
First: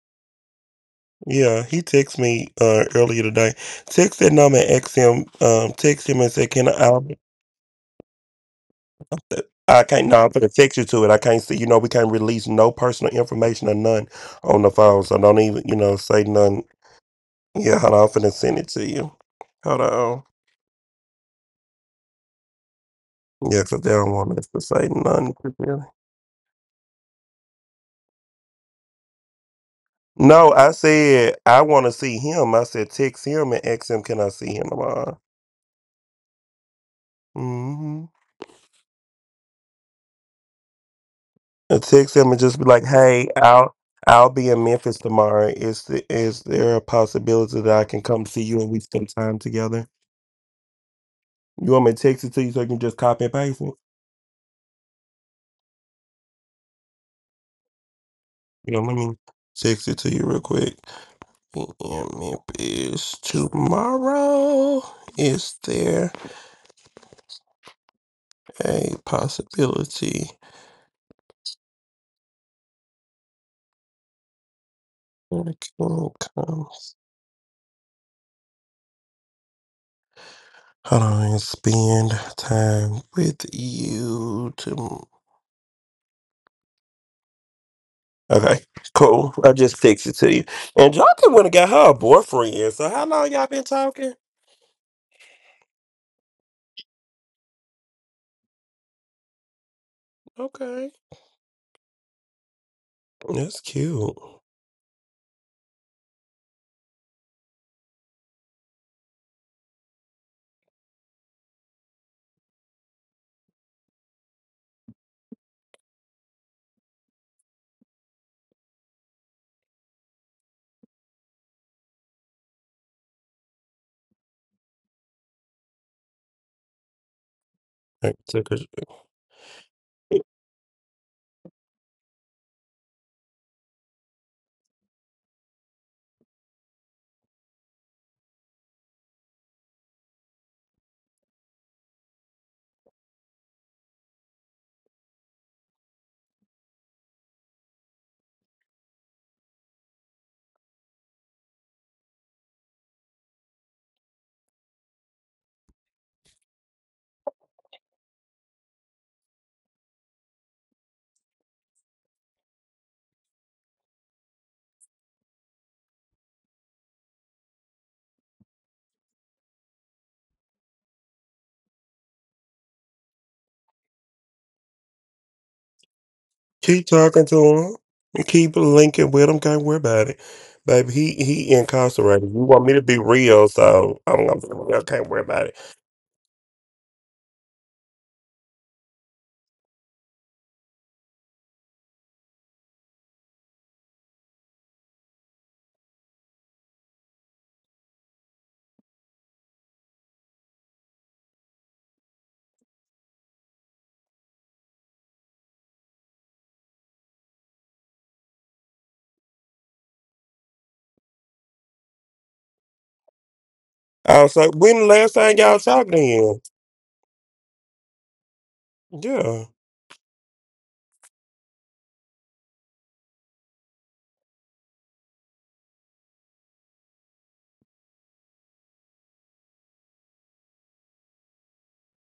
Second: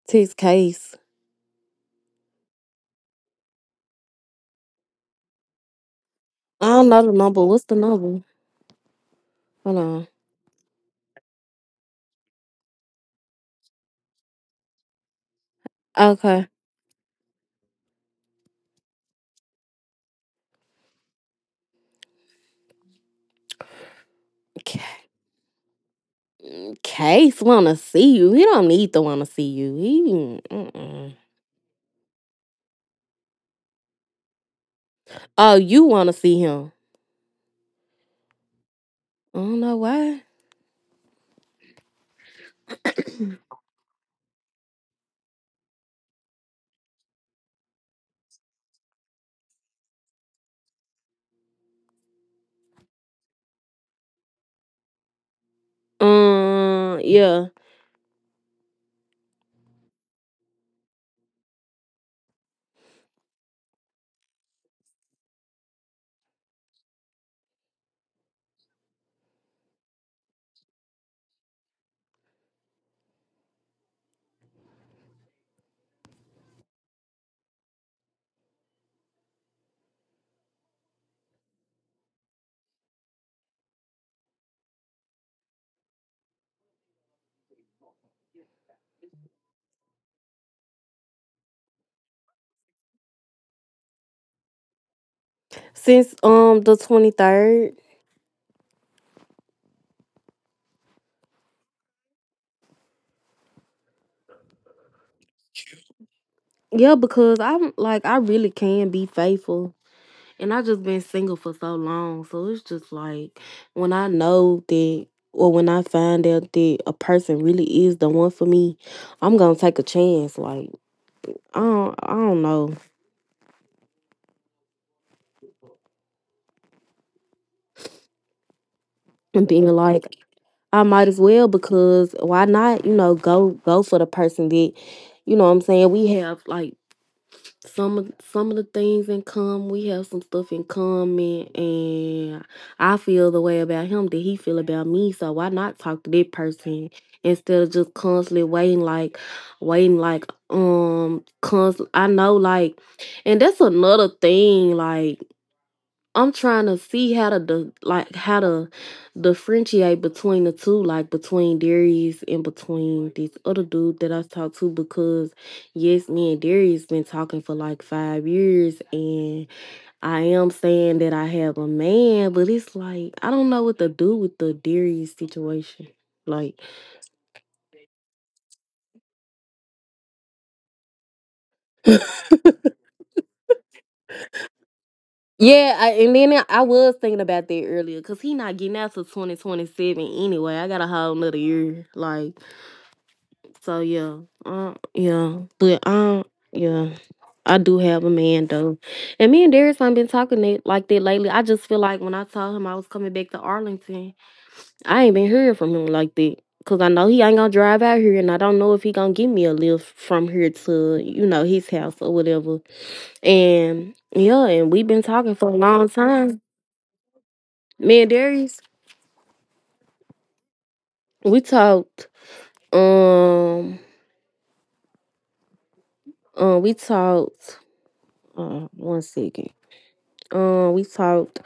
Speaker 2: this case.
Speaker 1: Yeah, he texted me uh, earlier today. Text that number and asked him, um, text him and said,
Speaker 2: I
Speaker 1: can
Speaker 2: don't
Speaker 1: I?
Speaker 2: know the number. What's the number? Hold
Speaker 1: I can't
Speaker 2: on.
Speaker 1: no, I'm gonna text you to it. I can't see you know, we can't release no personal information or none on the phone. So don't even, you know, say none.
Speaker 2: Okay.
Speaker 1: Yeah, hold on, I'm finna send it to you. Hold on. Yeah, 'cause they don't want us to say
Speaker 2: C-
Speaker 1: none. Really?
Speaker 2: Case wanna see you. He don't need to wanna see you.
Speaker 1: No,
Speaker 2: He.
Speaker 1: I said I
Speaker 2: Mm-mm.
Speaker 1: wanna see him. I said text him and ask him can I see him tomorrow.
Speaker 2: Oh, you wanna see him?
Speaker 1: Mm-hmm.
Speaker 2: I don't know why.
Speaker 1: And text him and just be like, "Hey, I'll I'll be in Memphis tomorrow. Is the, is there a possibility that I can come see you and we spend time together?" You want me to text it to you so you can just copy and paste it?
Speaker 2: Um, yeah.
Speaker 1: Yeah, let me text it to you real quick. E M tomorrow. Is there a possibility that can comes? Hold on, spend time with you tomorrow. Okay, cool. I just texted to you. And Jonathan went and got her a boyfriend. So how long y'all been talking?
Speaker 2: Since um the twenty third.
Speaker 1: Okay, that's cute.
Speaker 2: Yeah, because I'm like I really can be faithful. And I just been single for so long. So it's just like when I know that, or when I find out that a person really is the one for me, I'm gonna take a chance. Like I don't I don't know.
Speaker 1: Alright, so 'cause-
Speaker 2: And being like I might as well because why not, you know, go go for the person that— you know what I'm saying, we have like some of some of the things in common, we have some stuff in common, and I feel the way about him that he feel about me, so why not talk to that person instead of just constantly waiting like waiting like. um const- I know like, and that's another thing like, I'm trying to see how to di- like how to differentiate between the two, like between Darius and between this other dude that I talked to. Because yes, me and Darius been talking for like five years, and I am saying that I have a man, but it's like I don't know what to do with the Darius situation. Like,
Speaker 1: keep talking to him. Keep linking with him. Can't worry about it, baby. He he incarcerated. You want me to be real, so I'm, I'm I can't worry about it.
Speaker 2: yeah, I, and then I I was thinking about that earlier because he not getting out till twenty twenty-seven anyway. I got a whole another year, like. So yeah, uh, yeah, but um, yeah, I do have a man though, and me and Darius ain't been talking that, like that lately. I just feel like when I told him I was coming back to Arlington, I ain't been hearing from him like that. Cause I know he ain't gonna drive out here, and I don't know if he gonna give me a lift from here to you know his house or whatever. And
Speaker 1: I was
Speaker 2: yeah,
Speaker 1: like,
Speaker 2: and
Speaker 1: when
Speaker 2: we've
Speaker 1: the
Speaker 2: been
Speaker 1: last
Speaker 2: talking
Speaker 1: time
Speaker 2: for a
Speaker 1: y'all
Speaker 2: long
Speaker 1: talked to
Speaker 2: time.
Speaker 1: him?
Speaker 2: Me and Darius,
Speaker 1: Yeah.
Speaker 2: we talked. Um, uh, we talked. Uh, one second. Um, we talked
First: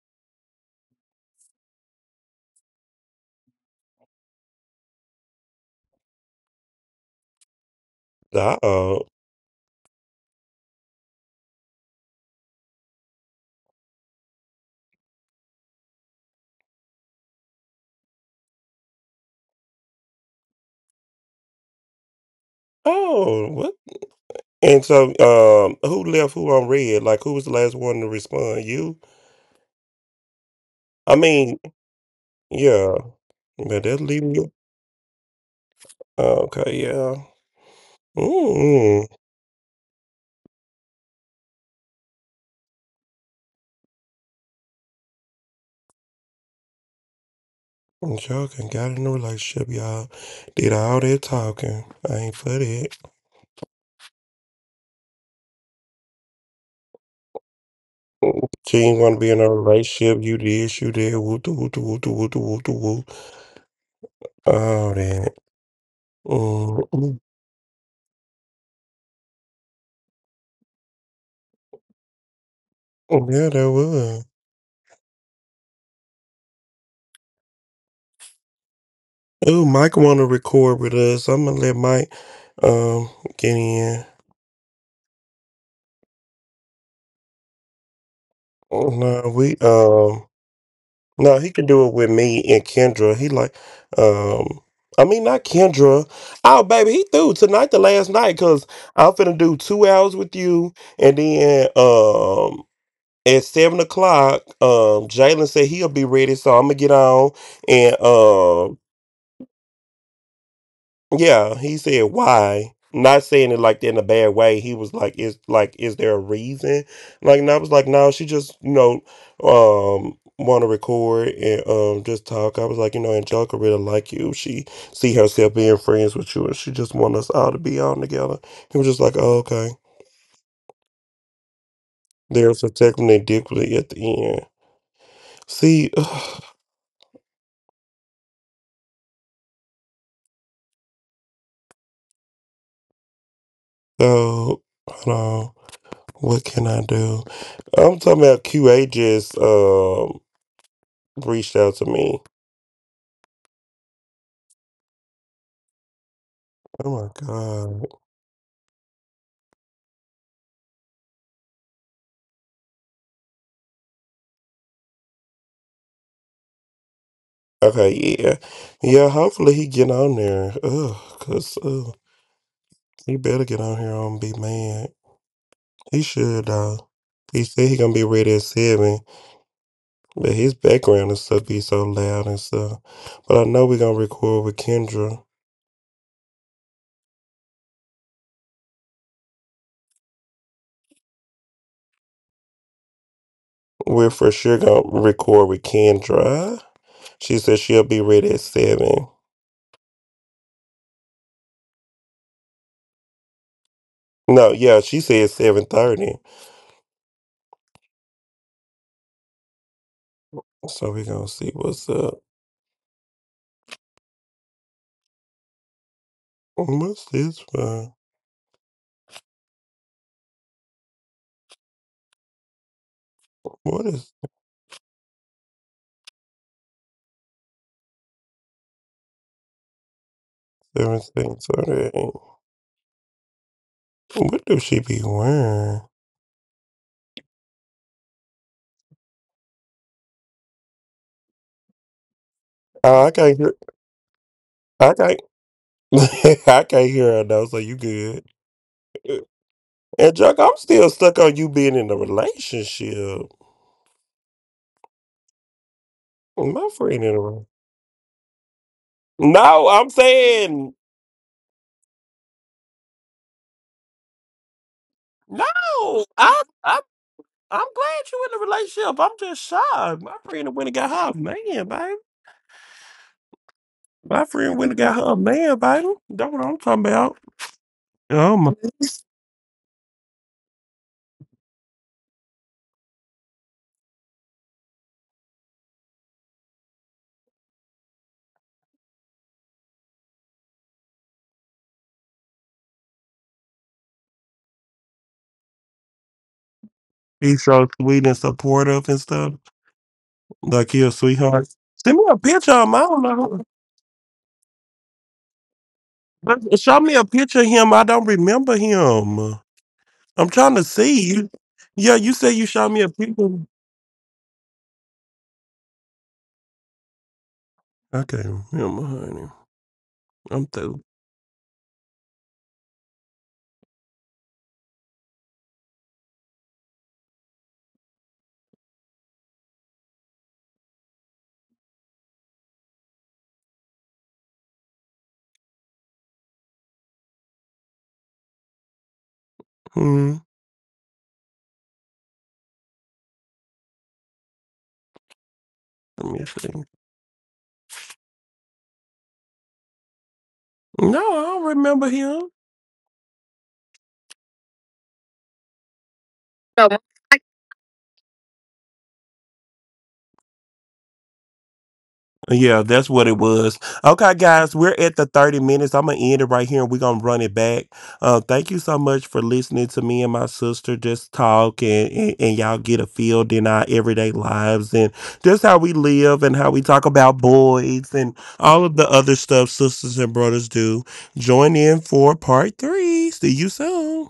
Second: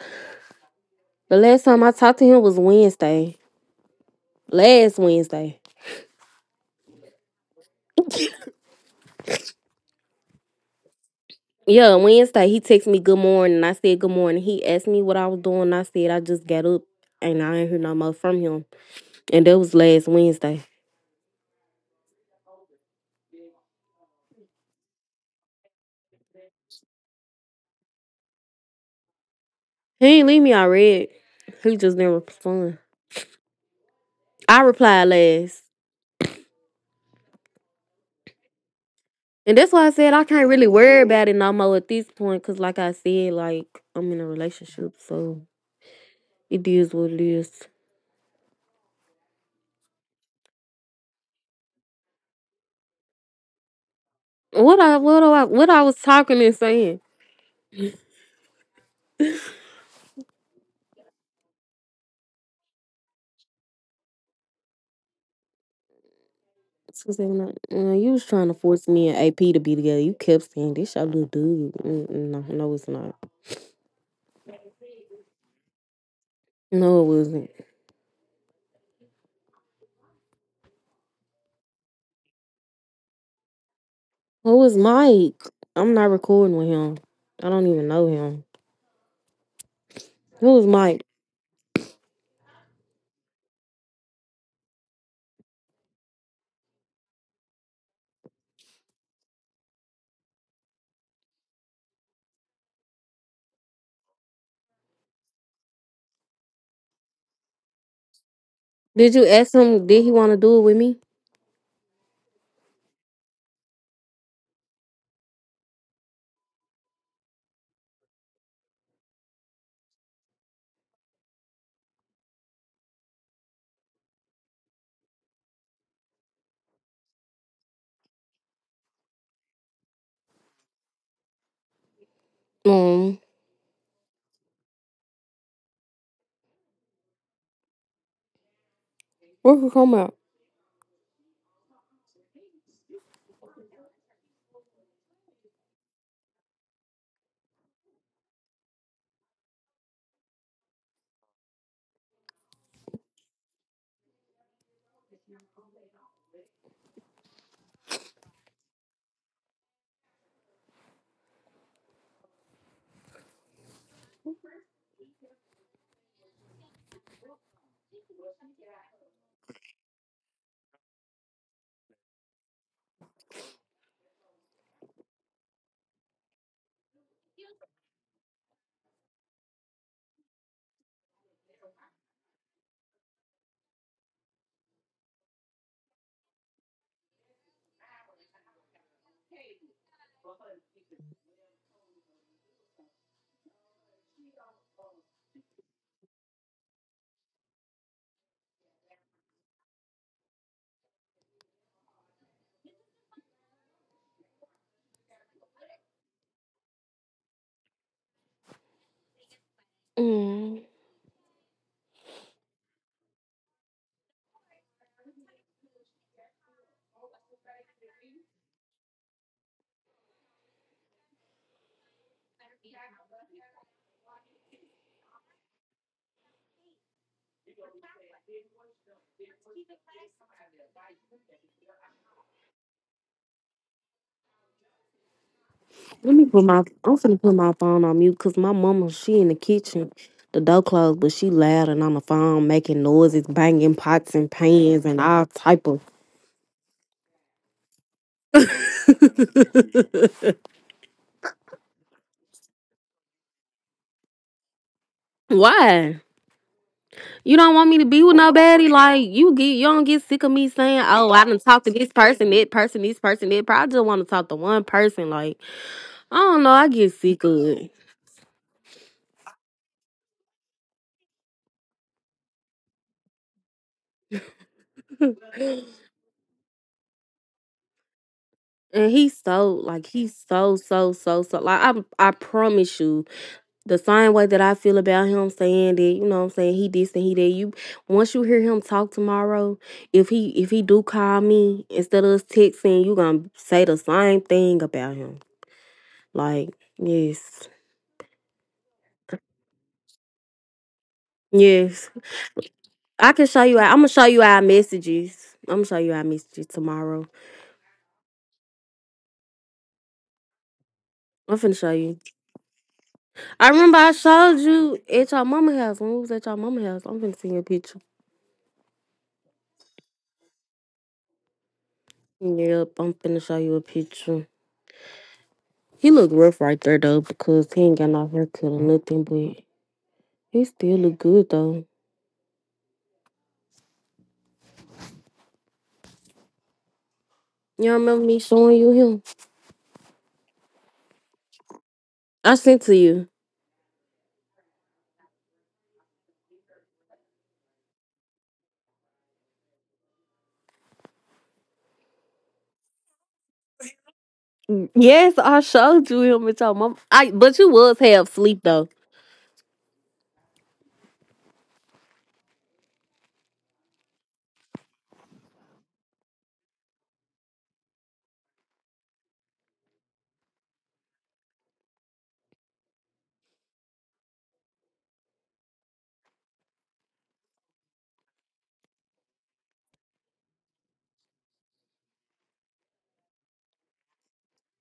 Speaker 2: The last time I talked to him was Wednesday. Last Wednesday.
Speaker 1: Uh oh.
Speaker 2: Yeah, Wednesday. He texted me good morning and I said good morning. He asked me what I was doing, and I said I just got up and I ain't heard no more from him. And that was last Wednesday.
Speaker 1: Oh, what? And so, um, who left who on red? Like, who was the last one to respond? You?
Speaker 2: He ain't leave me I read.
Speaker 1: I
Speaker 2: He just
Speaker 1: mean,
Speaker 2: didn't respond.
Speaker 1: yeah. But that'll
Speaker 2: I
Speaker 1: leave me.
Speaker 2: replied last.
Speaker 1: Oh, okay, yeah.
Speaker 2: And
Speaker 1: Mm-mm.
Speaker 2: that's why I said I can't really worry about it no more at this point. Cause like I said, like I'm in a relationship, so it is what it is.
Speaker 1: Y'all can got in a relationship, y'all. Did all that talking. I ain't for that.
Speaker 2: What I what do I what I was talking and saying.
Speaker 1: She ain't want to be in a relationship. You did, you did. Woo doo woo doo woo doo woo doo woo doo woo. All that. Mm,
Speaker 2: Susanna,
Speaker 1: mm,
Speaker 2: uh, uh, you was trying to force me and A P to be together. You kept saying this your little dude. Mm, mm, No, no, it's not.
Speaker 1: mm, yeah, that was.
Speaker 2: No, it wasn't.
Speaker 1: Ooh, Mike want to record with us. I'm gonna let Mike um get
Speaker 2: Who
Speaker 1: in.
Speaker 2: was Mike? I'm not recording with him. I don't even know him.
Speaker 1: No, we
Speaker 2: Who was
Speaker 1: um
Speaker 2: Mike?
Speaker 1: no, he can do it with me and Kendra. He like um. I mean, not Kendra. Oh, baby, he threw tonight, the last night, cause I'm finna do two hours with you, and then um at seven o'clock, um, Jalen said he'll be ready, so I'm gonna get on. And um,
Speaker 2: Did you ask him? Did he want to do it with me?
Speaker 1: yeah, he said why. Not saying it like that in a bad way. He was like, "Is like, is there a reason?" Like, and I was like, "No, she just, you know, um, want to record and um, just talk." I was like, "You know, Angelica really like you. She see herself being friends with you, and she just want us all to be on together." He was just like, oh, "Okay." There's a
Speaker 2: Um,
Speaker 1: technical difficulty at the end. See,
Speaker 2: where could come out?
Speaker 1: so hold on. What can I do? I'm talking about Q A just um reached out to me. Oh my god. Okay, yeah, yeah. Hopefully he get on there. Ugh, cause ugh, he better get on here and be mad. He should though. He said he gonna be ready at seven, but his background and stuff be so loud and stuff. But I know we gonna record with Kendra. We're for sure gonna record with Kendra. She said she'll be ready at seven. No, yeah, she said seven thirty.
Speaker 2: Mm.
Speaker 1: So we gonna see what's up. What's this for? What is everything Sunday? What do she be wearing?
Speaker 2: Let me put my— I'm finna put my phone on mute because my mama she in the kitchen. The door closed, but she loud and on the phone making noises,
Speaker 1: Oh, I can't
Speaker 2: banging
Speaker 1: hear.
Speaker 2: pots and pans and
Speaker 1: I
Speaker 2: all
Speaker 1: can't.
Speaker 2: type of.
Speaker 1: I can't hear her though. So you good? And Chuck, I'm still stuck on you being in a relationship.
Speaker 2: Why?
Speaker 1: My friend
Speaker 2: You
Speaker 1: in a
Speaker 2: don't want
Speaker 1: re-
Speaker 2: me to be with nobody. Like you get, you don't
Speaker 1: No,
Speaker 2: get
Speaker 1: I'm
Speaker 2: sick of me saying,
Speaker 1: saying
Speaker 2: "Oh, I done talked to this person, that person, this person, that." But I just want to talk to one person. Like I
Speaker 1: no.
Speaker 2: don't know, I
Speaker 1: I,
Speaker 2: get
Speaker 1: I,
Speaker 2: sick of it.
Speaker 1: I'm glad you in a relationship. I'm just shocked. My friend went and got her a man, baby. My friend went and got her a man, baby. That's what I'm talking about.
Speaker 2: And
Speaker 1: Oh,
Speaker 2: he's so like he's so so so so like I I promise you, the same way that I feel about him, saying that you know what I'm saying, he this and he that. You once you hear him talk tomorrow, if he if he do call me instead of us texting, you gonna say the same thing about him, like yes,
Speaker 1: he's so sweet and supportive and stuff. Like he a sweetheart.
Speaker 2: yes.
Speaker 1: Send me a picture of him. I
Speaker 2: I can
Speaker 1: don't
Speaker 2: show you.
Speaker 1: know.
Speaker 2: I'm gonna show you our messages. I'm gonna show you our messages
Speaker 1: But
Speaker 2: tomorrow.
Speaker 1: show me a picture of him. I don't remember him. I'm trying to
Speaker 2: I'm
Speaker 1: see.
Speaker 2: finna show
Speaker 1: You-
Speaker 2: you.
Speaker 1: Yeah, you said you showed me a
Speaker 2: I
Speaker 1: picture.
Speaker 2: remember I showed you at your mama house when we was at your mama house. I'm finna send you a picture.
Speaker 1: Okay, him, honey. I'm through.
Speaker 2: Yep, I'm finna show you a picture. He look rough right there though because he ain't got no haircut or nothing, but he still look good though. You remember me showing you him?
Speaker 1: Hmm.
Speaker 2: I sent to you.
Speaker 1: Let me see. No, I don't remember him.
Speaker 2: Yes, I showed you him at your mama. I but you was half sleep though.
Speaker 1: Yeah, that's what it was. Okay, guys, we're at the thirty minutes. I'm going to end it right here and we're going to run it back. Uh, thank you so much for listening to me and my sister just talk and, and, and y'all get a feel in our everyday lives and just how we live and how we talk about boys and all of the other stuff sisters and brothers do. Join in for part three. See you soon.